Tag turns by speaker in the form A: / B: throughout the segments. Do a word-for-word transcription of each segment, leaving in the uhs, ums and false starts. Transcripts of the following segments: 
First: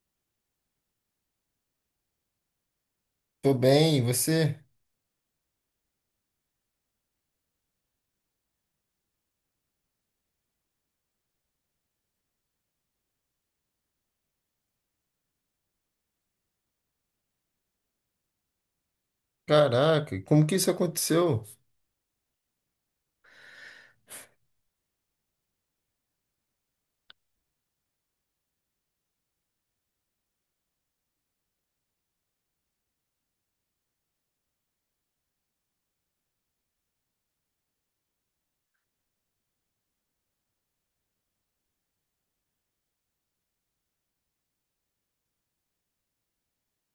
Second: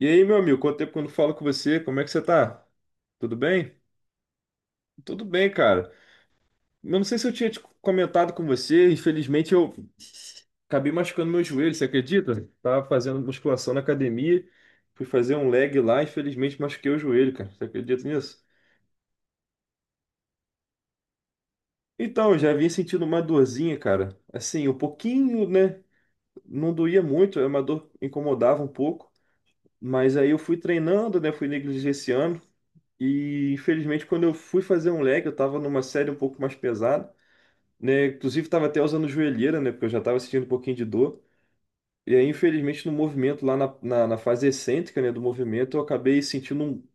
A: E aí, meu amigo, quanto tempo que eu não falo com você? Como é que você tá? Tudo
B: Tô
A: bem?
B: bem, e você?
A: Tudo bem, cara. Eu não sei se eu tinha te comentado com você, infelizmente eu acabei machucando meu joelho, você acredita? Tava fazendo musculação na academia, fui fazer um leg lá, infelizmente machuquei o joelho, cara. Você acredita nisso?
B: Caraca, como que isso aconteceu?
A: Então, eu já vinha sentindo uma dorzinha, cara. Assim, um pouquinho, né? Não doía muito, é uma dor que incomodava um pouco. Mas aí eu fui treinando, né? Fui negligenciando. E infelizmente, quando eu fui fazer um leg, eu tava numa série um pouco mais pesada, né? Inclusive, tava até usando joelheira, né? Porque eu já tava sentindo um pouquinho de dor. E aí, infelizmente, no movimento, lá na, na, na fase excêntrica, né, do movimento, eu acabei sentindo um,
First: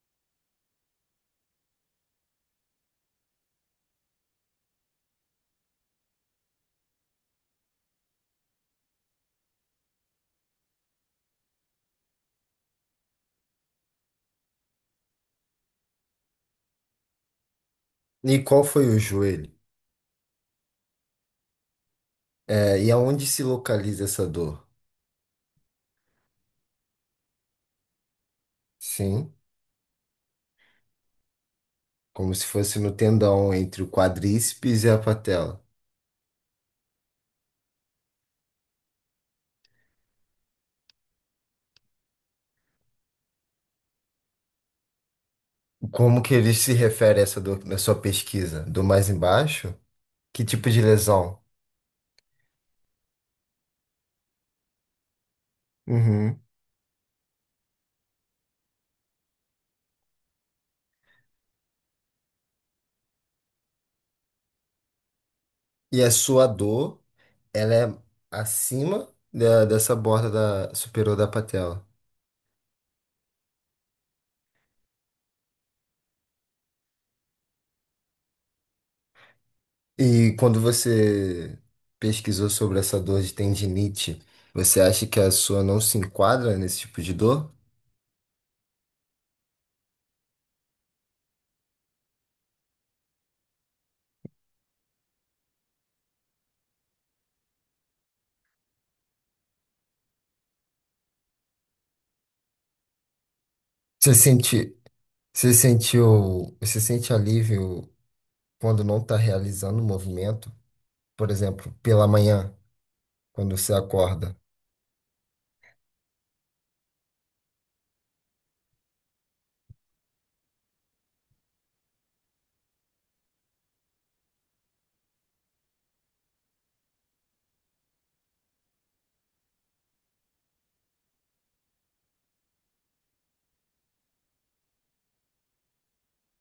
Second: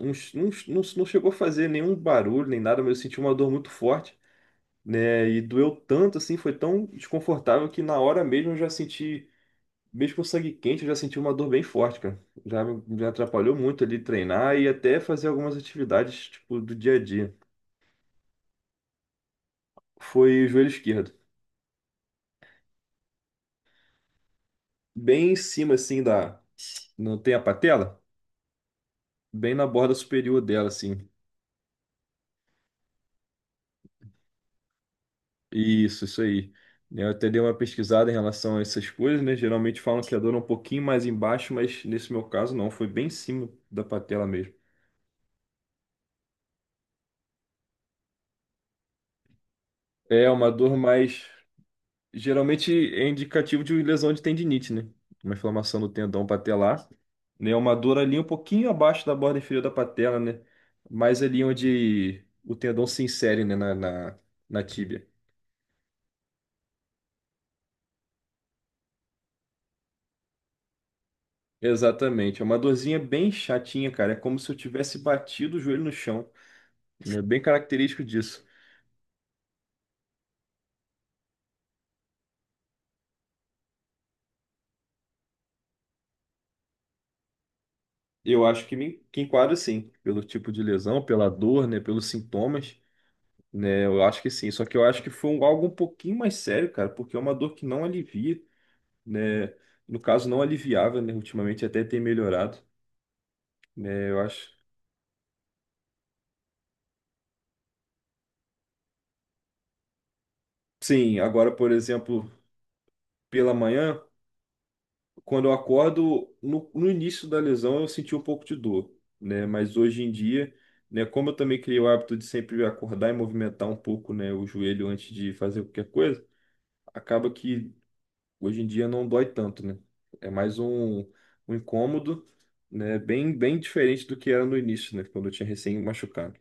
A: um, um- Não, não chegou a fazer nenhum barulho nem nada, mas eu senti uma dor muito forte, né? E doeu tanto, assim, foi tão desconfortável que na hora mesmo eu já senti. Mesmo com sangue quente, eu já senti uma dor bem forte, cara. Já me me atrapalhou muito ali treinar e até fazer algumas atividades, tipo, do dia a dia.
B: E qual foi o joelho?
A: Foi o joelho esquerdo.
B: É, e aonde se localiza essa dor?
A: Bem em cima, assim, da... Não tem a patela?
B: Sim,
A: Bem na borda superior dela, assim.
B: como se fosse no tendão entre o quadríceps e a patela.
A: Isso, isso aí. Eu até dei uma pesquisada em relação a essas coisas, né? Geralmente falam que a dor é um pouquinho mais embaixo, mas nesse meu caso não. Foi bem em cima da patela mesmo.
B: Como que ele se refere a essa dor na sua pesquisa? Dor mais embaixo?
A: É
B: Que
A: uma
B: tipo
A: dor
B: de
A: mais...
B: lesão?
A: Geralmente é indicativo de lesão de tendinite, né? Uma inflamação do tendão
B: Uhum.
A: patelar, né? Uma dor ali um pouquinho abaixo da borda inferior da patela, né? Mais ali onde o tendão se insere, né? Na, na, na tíbia.
B: E a sua dor, ela é acima da- dessa borda da- superior da patela?
A: Exatamente. É uma dorzinha bem chatinha, cara. É como se eu tivesse batido o joelho no chão. É bem característico disso.
B: E quando você pesquisou sobre essa dor de tendinite, você acha que a sua não se enquadra nesse tipo de dor?
A: Eu acho que me que enquadra sim, pelo tipo de lesão, pela dor, né? Pelos sintomas, né? Eu acho que sim. Só que eu acho que foi um- algo um pouquinho mais sério, cara, porque é uma dor que não alivia, né? No caso, não aliviava, né? Ultimamente até tem melhorado, né?
B: Você
A: Eu acho.
B: sente, você sentiu, você sente alívio quando não está realizando o movimento?
A: Sim,
B: Por
A: agora,
B: exemplo,
A: por
B: pela
A: exemplo,
B: manhã,
A: pela
B: quando você
A: manhã,
B: acorda,
A: quando eu acordo, no, no início da lesão eu senti um pouco de dor, né? Mas hoje em dia, né? Como eu também criei o hábito de sempre acordar e movimentar um pouco, né? O joelho antes de fazer qualquer coisa, acaba que hoje em dia não dói tanto, né? É mais um, um incômodo, né? Bem, bem diferente do que era no início, né? Quando eu tinha recém machucado.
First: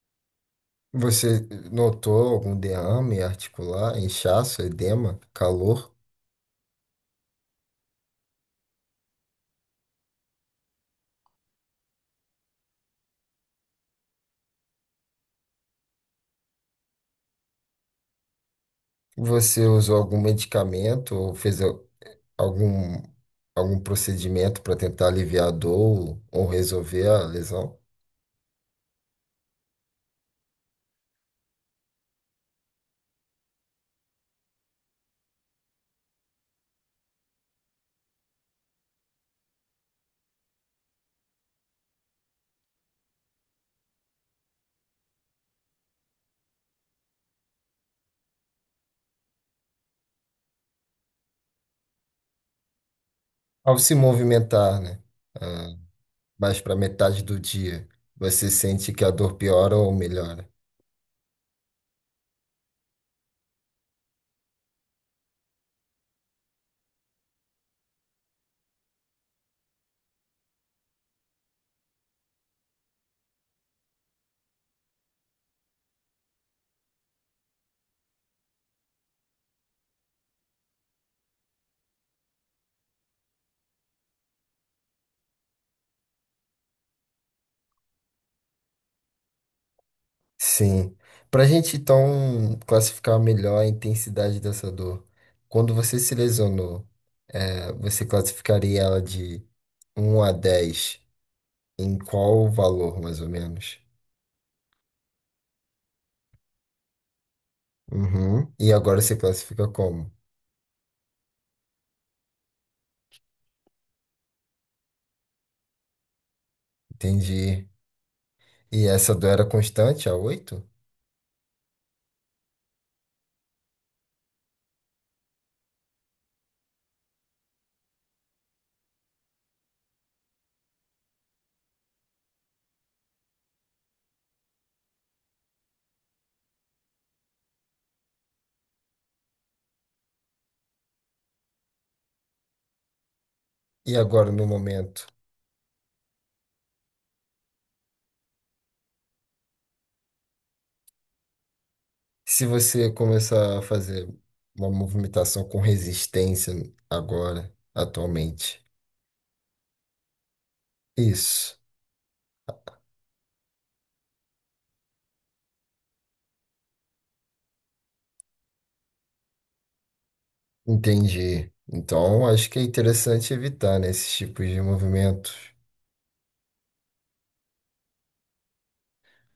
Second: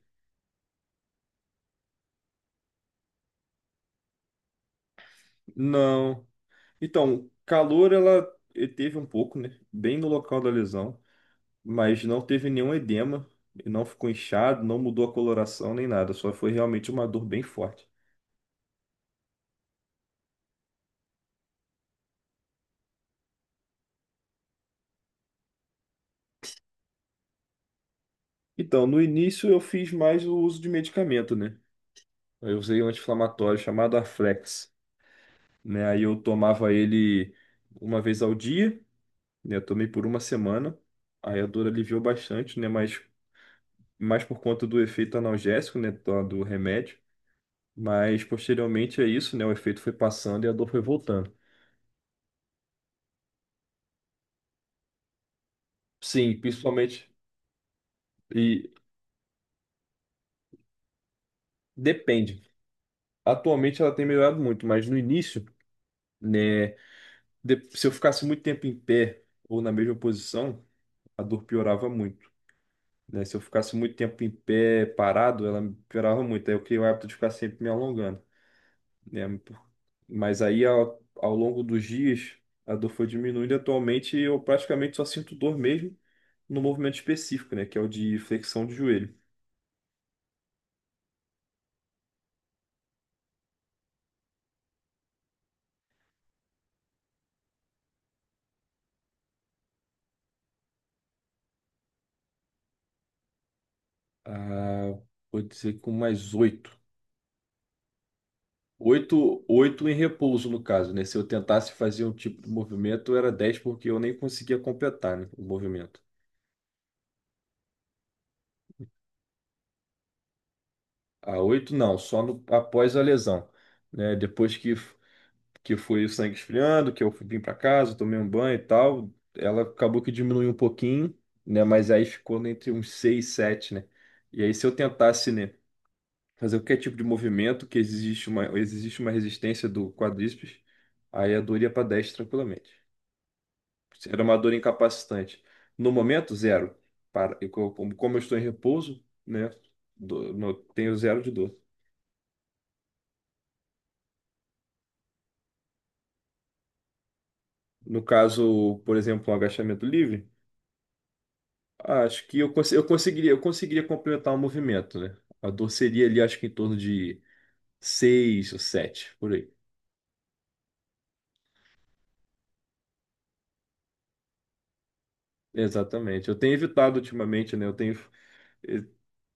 B: você notou algum derrame articular, inchaço, edema, calor?
A: Não. Então, calor ela teve um pouco, né? Bem no local da lesão, mas não teve nenhum edema, não ficou inchado, não mudou a coloração nem nada, só foi realmente uma dor bem forte.
B: Você usou algum medicamento ou fez algum, algum procedimento para tentar aliviar a dor ou resolver a lesão?
A: Então, no início eu fiz mais o uso de medicamento, né? Eu usei um anti-inflamatório chamado Aflex, né? Aí eu tomava ele uma vez ao dia, né? Eu tomei por uma semana, aí a dor aliviou bastante, né? Mas mais por conta do efeito analgésico, né? Do do remédio. Mas posteriormente é isso, né? O efeito foi passando e a dor foi voltando.
B: Ao se movimentar, né? ah,
A: Sim,
B: mais para
A: principalmente.
B: metade do dia, você
A: E
B: sente que a dor piora ou melhora?
A: depende. Atualmente ela tem melhorado muito, mas no início, né? de- se eu ficasse muito tempo em pé ou na mesma posição, a dor piorava muito. Né? Se eu ficasse muito tempo em pé parado, ela piorava muito. Aí eu criei o hábito de ficar sempre me alongando, né? Mas aí ao, ao longo dos dias, a dor foi diminuindo. E atualmente eu praticamente só sinto dor mesmo no movimento específico, né? Que é o de flexão de joelho.
B: Sim. Para a gente então classificar melhor a intensidade dessa dor, quando você se lesionou, eh, você classificaria ela de um a dez em qual valor, mais ou menos?
A: Ah, vou dizer com mais oito.
B: Uhum. E agora você
A: Oito,
B: classifica
A: oito em
B: como?
A: repouso, no caso, né? Se eu tentasse fazer um tipo de movimento, era dez, porque eu nem conseguia completar, né, o movimento.
B: Entendi. E essa dor era constante, a oito?
A: A oito, não, só no- após a lesão, né? Depois que, que foi o sangue esfriando, que eu vim para casa, tomei um banho e tal, ela acabou que diminuiu um pouquinho, né? Mas aí ficou entre uns seis, e sete, né? E aí, se eu tentasse, né, fazer qualquer tipo de movimento que existe uma, existe uma resistência do quadríceps, aí a dor ia para dez tranquilamente.
B: E
A: Era
B: agora,
A: uma
B: no
A: dor
B: momento,
A: incapacitante. No momento, zero. Para, e co- como, como eu estou em repouso, né, do- no- tenho zero de dor.
B: se você começar a fazer uma movimentação com resistência agora,
A: No
B: atualmente.
A: caso, por exemplo, um agachamento livre,
B: Isso,
A: acho que eu, cons- eu conseguiria, eu conseguiria complementar o movimento, né? A dor seria ali, acho que em torno de seis ou sete por aí.
B: entendi. Então, acho que é interessante evitar, né, esses tipos de movimentos.
A: Exatamente. Eu tenho evitado ultimamente, né? Eu tenho eh,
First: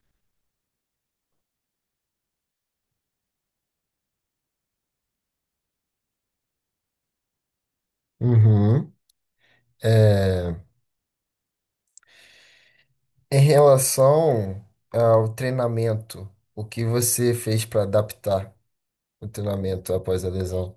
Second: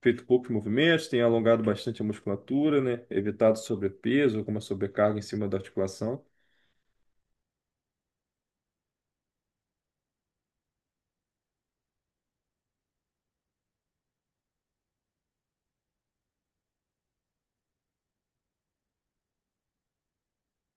A: feito poucos movimentos, tem alongado bastante a musculatura, né? Evitado sobrepeso, alguma sobrecarga em cima da articulação.
B: Uhum. É, em relação ao treinamento, o que você fez para adaptar o treinamento após a lesão?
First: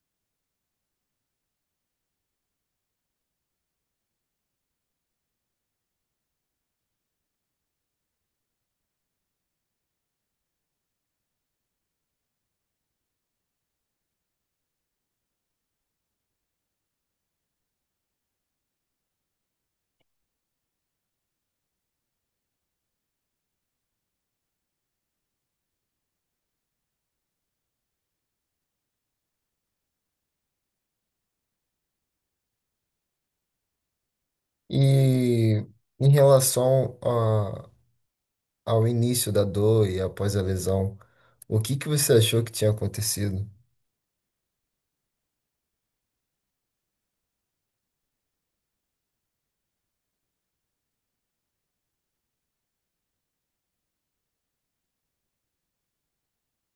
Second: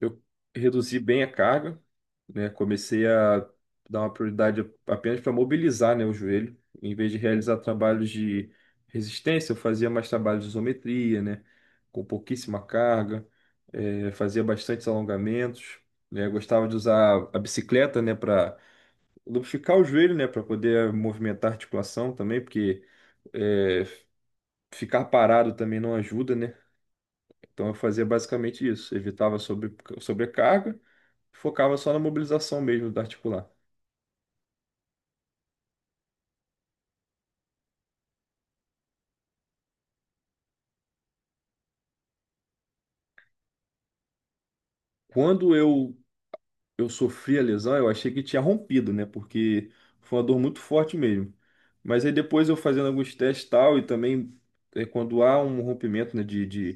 A: Eu reduzi bem a carga, né? Comecei a dar uma prioridade apenas para mobilizar, né, o joelho. Em vez de realizar trabalhos de resistência, eu fazia mais trabalhos de isometria, né? Com pouquíssima carga, eh, fazia bastantes alongamentos, né? Gostava de usar a bicicleta, né, para lubrificar o joelho, né, para poder eh, movimentar a articulação também, porque é, ficar parado também não ajuda, né? Então eu fazia basicamente isso, evitava sobre, sobrecarga, focava só na mobilização mesmo da articular.
B: E em relação ao início da dor e após a lesão, o que que você achou que tinha acontecido?
A: Quando eu eu sofri a lesão, eu achei que tinha rompido, né? Porque foi uma dor muito forte mesmo. Mas aí depois eu fazendo alguns testes e tal e também é, quando há um rompimento, né, de, de,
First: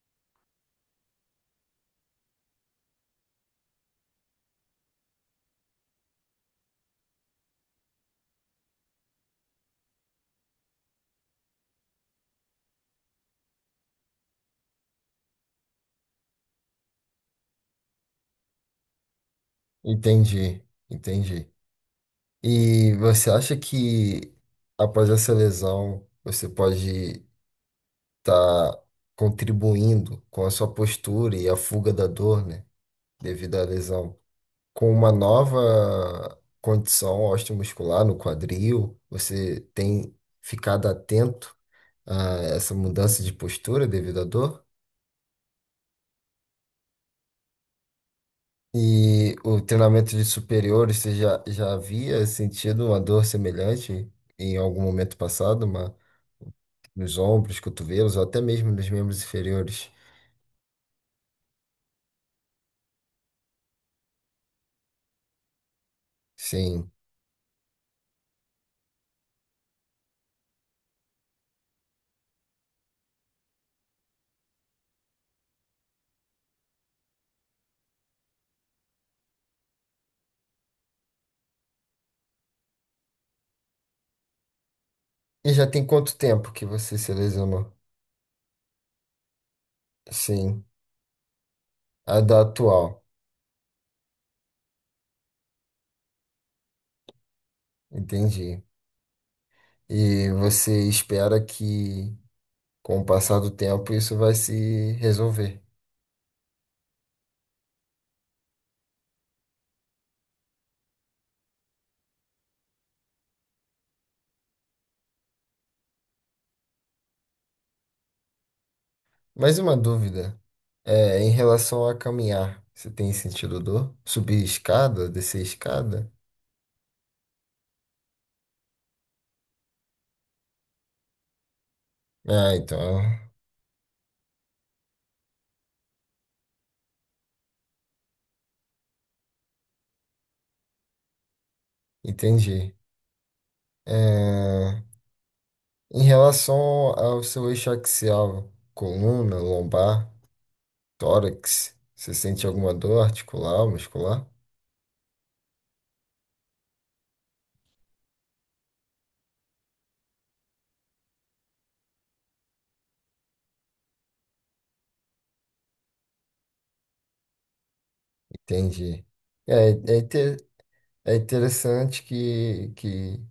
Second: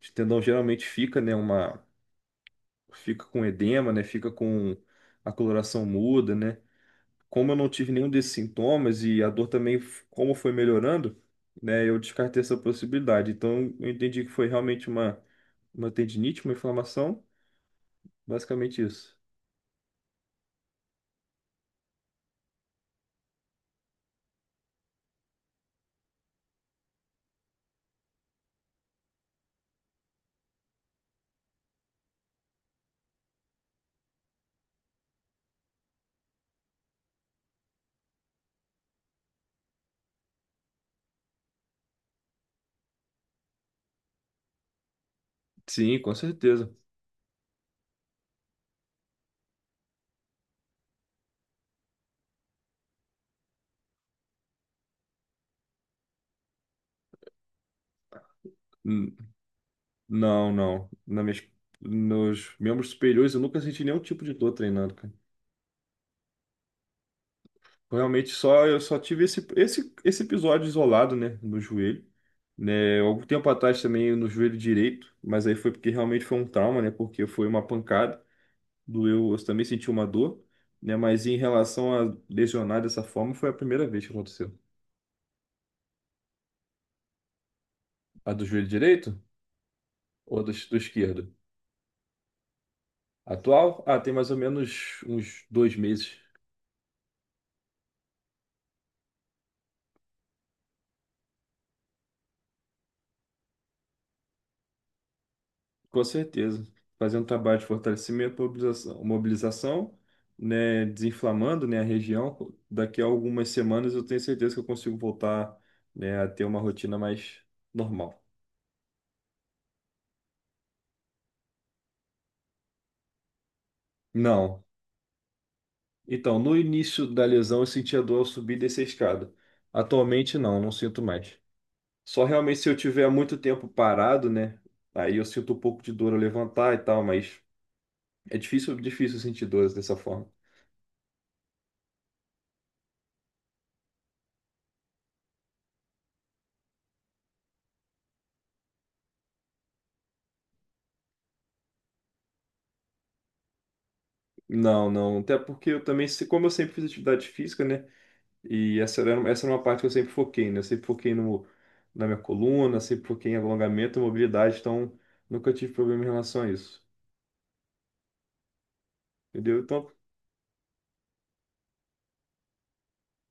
A: de tendão geralmente fica, né, fica com edema, né? Fica com a coloração muda, né? Como eu não tive nenhum desses sintomas e a dor também, f- como foi melhorando, né? Eu descartei essa possibilidade. Então, eu entendi que foi realmente uma, uma tendinite, uma inflamação, basicamente isso.
B: Entendi, entendi. E você acha que após essa lesão você pode estar contribuindo com a sua postura e a fuga da dor, né, devido à lesão, com uma nova condição osteomuscular no quadril? Você tem ficado atento a essa mudança de postura devido à dor?
A: Sim, com certeza.
B: E o treinamento de superiores, você já, já havia sentido uma dor semelhante em algum momento passado, uma, nos ombros, cotovelos, ou até mesmo nos
A: N-
B: membros inferiores?
A: Não, não. Na minhas, nos membros superiores eu nunca senti nenhum tipo de dor treinando, cara.
B: Sim.
A: Realmente só eu só tive esse, esse, esse episódio isolado, né, no joelho, né, algum tempo atrás também no joelho direito, mas aí foi porque realmente foi um trauma, né, porque foi uma pancada, doeu, eu também senti uma dor, né, mas em relação a lesionar dessa forma foi a primeira vez que aconteceu.
B: E já tem quanto tempo que você se lesionou?
A: A do joelho direito ou do,
B: Sim,
A: do esquerdo?
B: a da atual,
A: Atual? Ah, tem mais ou menos uns dois meses.
B: entendi. E você espera que, com o passar do tempo, isso vai se resolver.
A: Com certeza. Fazer um trabalho de fortalecimento, mobilização, mobilização, né, desinflamando, né, a região. Daqui a algumas semanas eu tenho certeza que eu consigo voltar, né, a ter uma rotina mais normal.
B: Mais uma dúvida. É, em relação a caminhar, você tem sentido dor? Subir
A: Não.
B: escada, descer escada?
A: Então, no início da lesão eu sentia dor ao subir e descer a escada. Atualmente não, não sinto mais. Só
B: Ah,
A: realmente se eu
B: então,
A: tiver muito tempo parado, né, aí eu sinto um pouco de dor ao levantar e tal, mas é difícil, difícil sentir dores dessa forma.
B: entendi. É, em relação ao seu eixo axial, coluna, lombar, tórax, você sente alguma dor articular, muscular?
A: Não, não. Até porque eu também, se- como eu sempre fiz atividade física, né? E essa era, essa era uma parte que eu sempre foquei, né? Eu sempre foquei no, na minha coluna, sempre foquei em alongamento, mobilidade, então nunca tive problema em relação a isso.
B: Entendi.
A: Entendeu?
B: É,
A: Então,
B: é, inte- é interessante que, que,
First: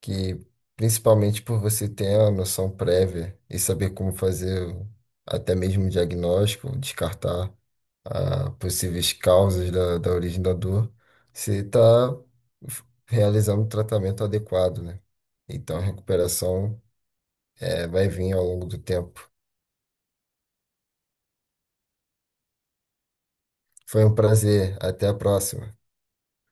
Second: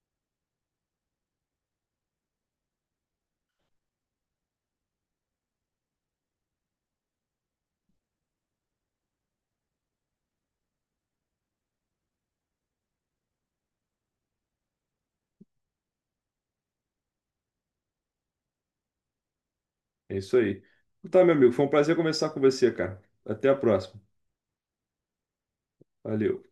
B: que, principalmente por você ter a noção prévia e saber como fazer o- até mesmo o diagnóstico, descartar a possíveis causas da, da origem da dor, você está realizando um tratamento adequado, né? Então a recuperação eh, vai vir ao longo do tempo.
A: é isso aí. Então, tá, meu amigo, foi um prazer conversar com você, cara. Até a próxima.
B: Foi um prazer. Até a próxima.
A: Valeu.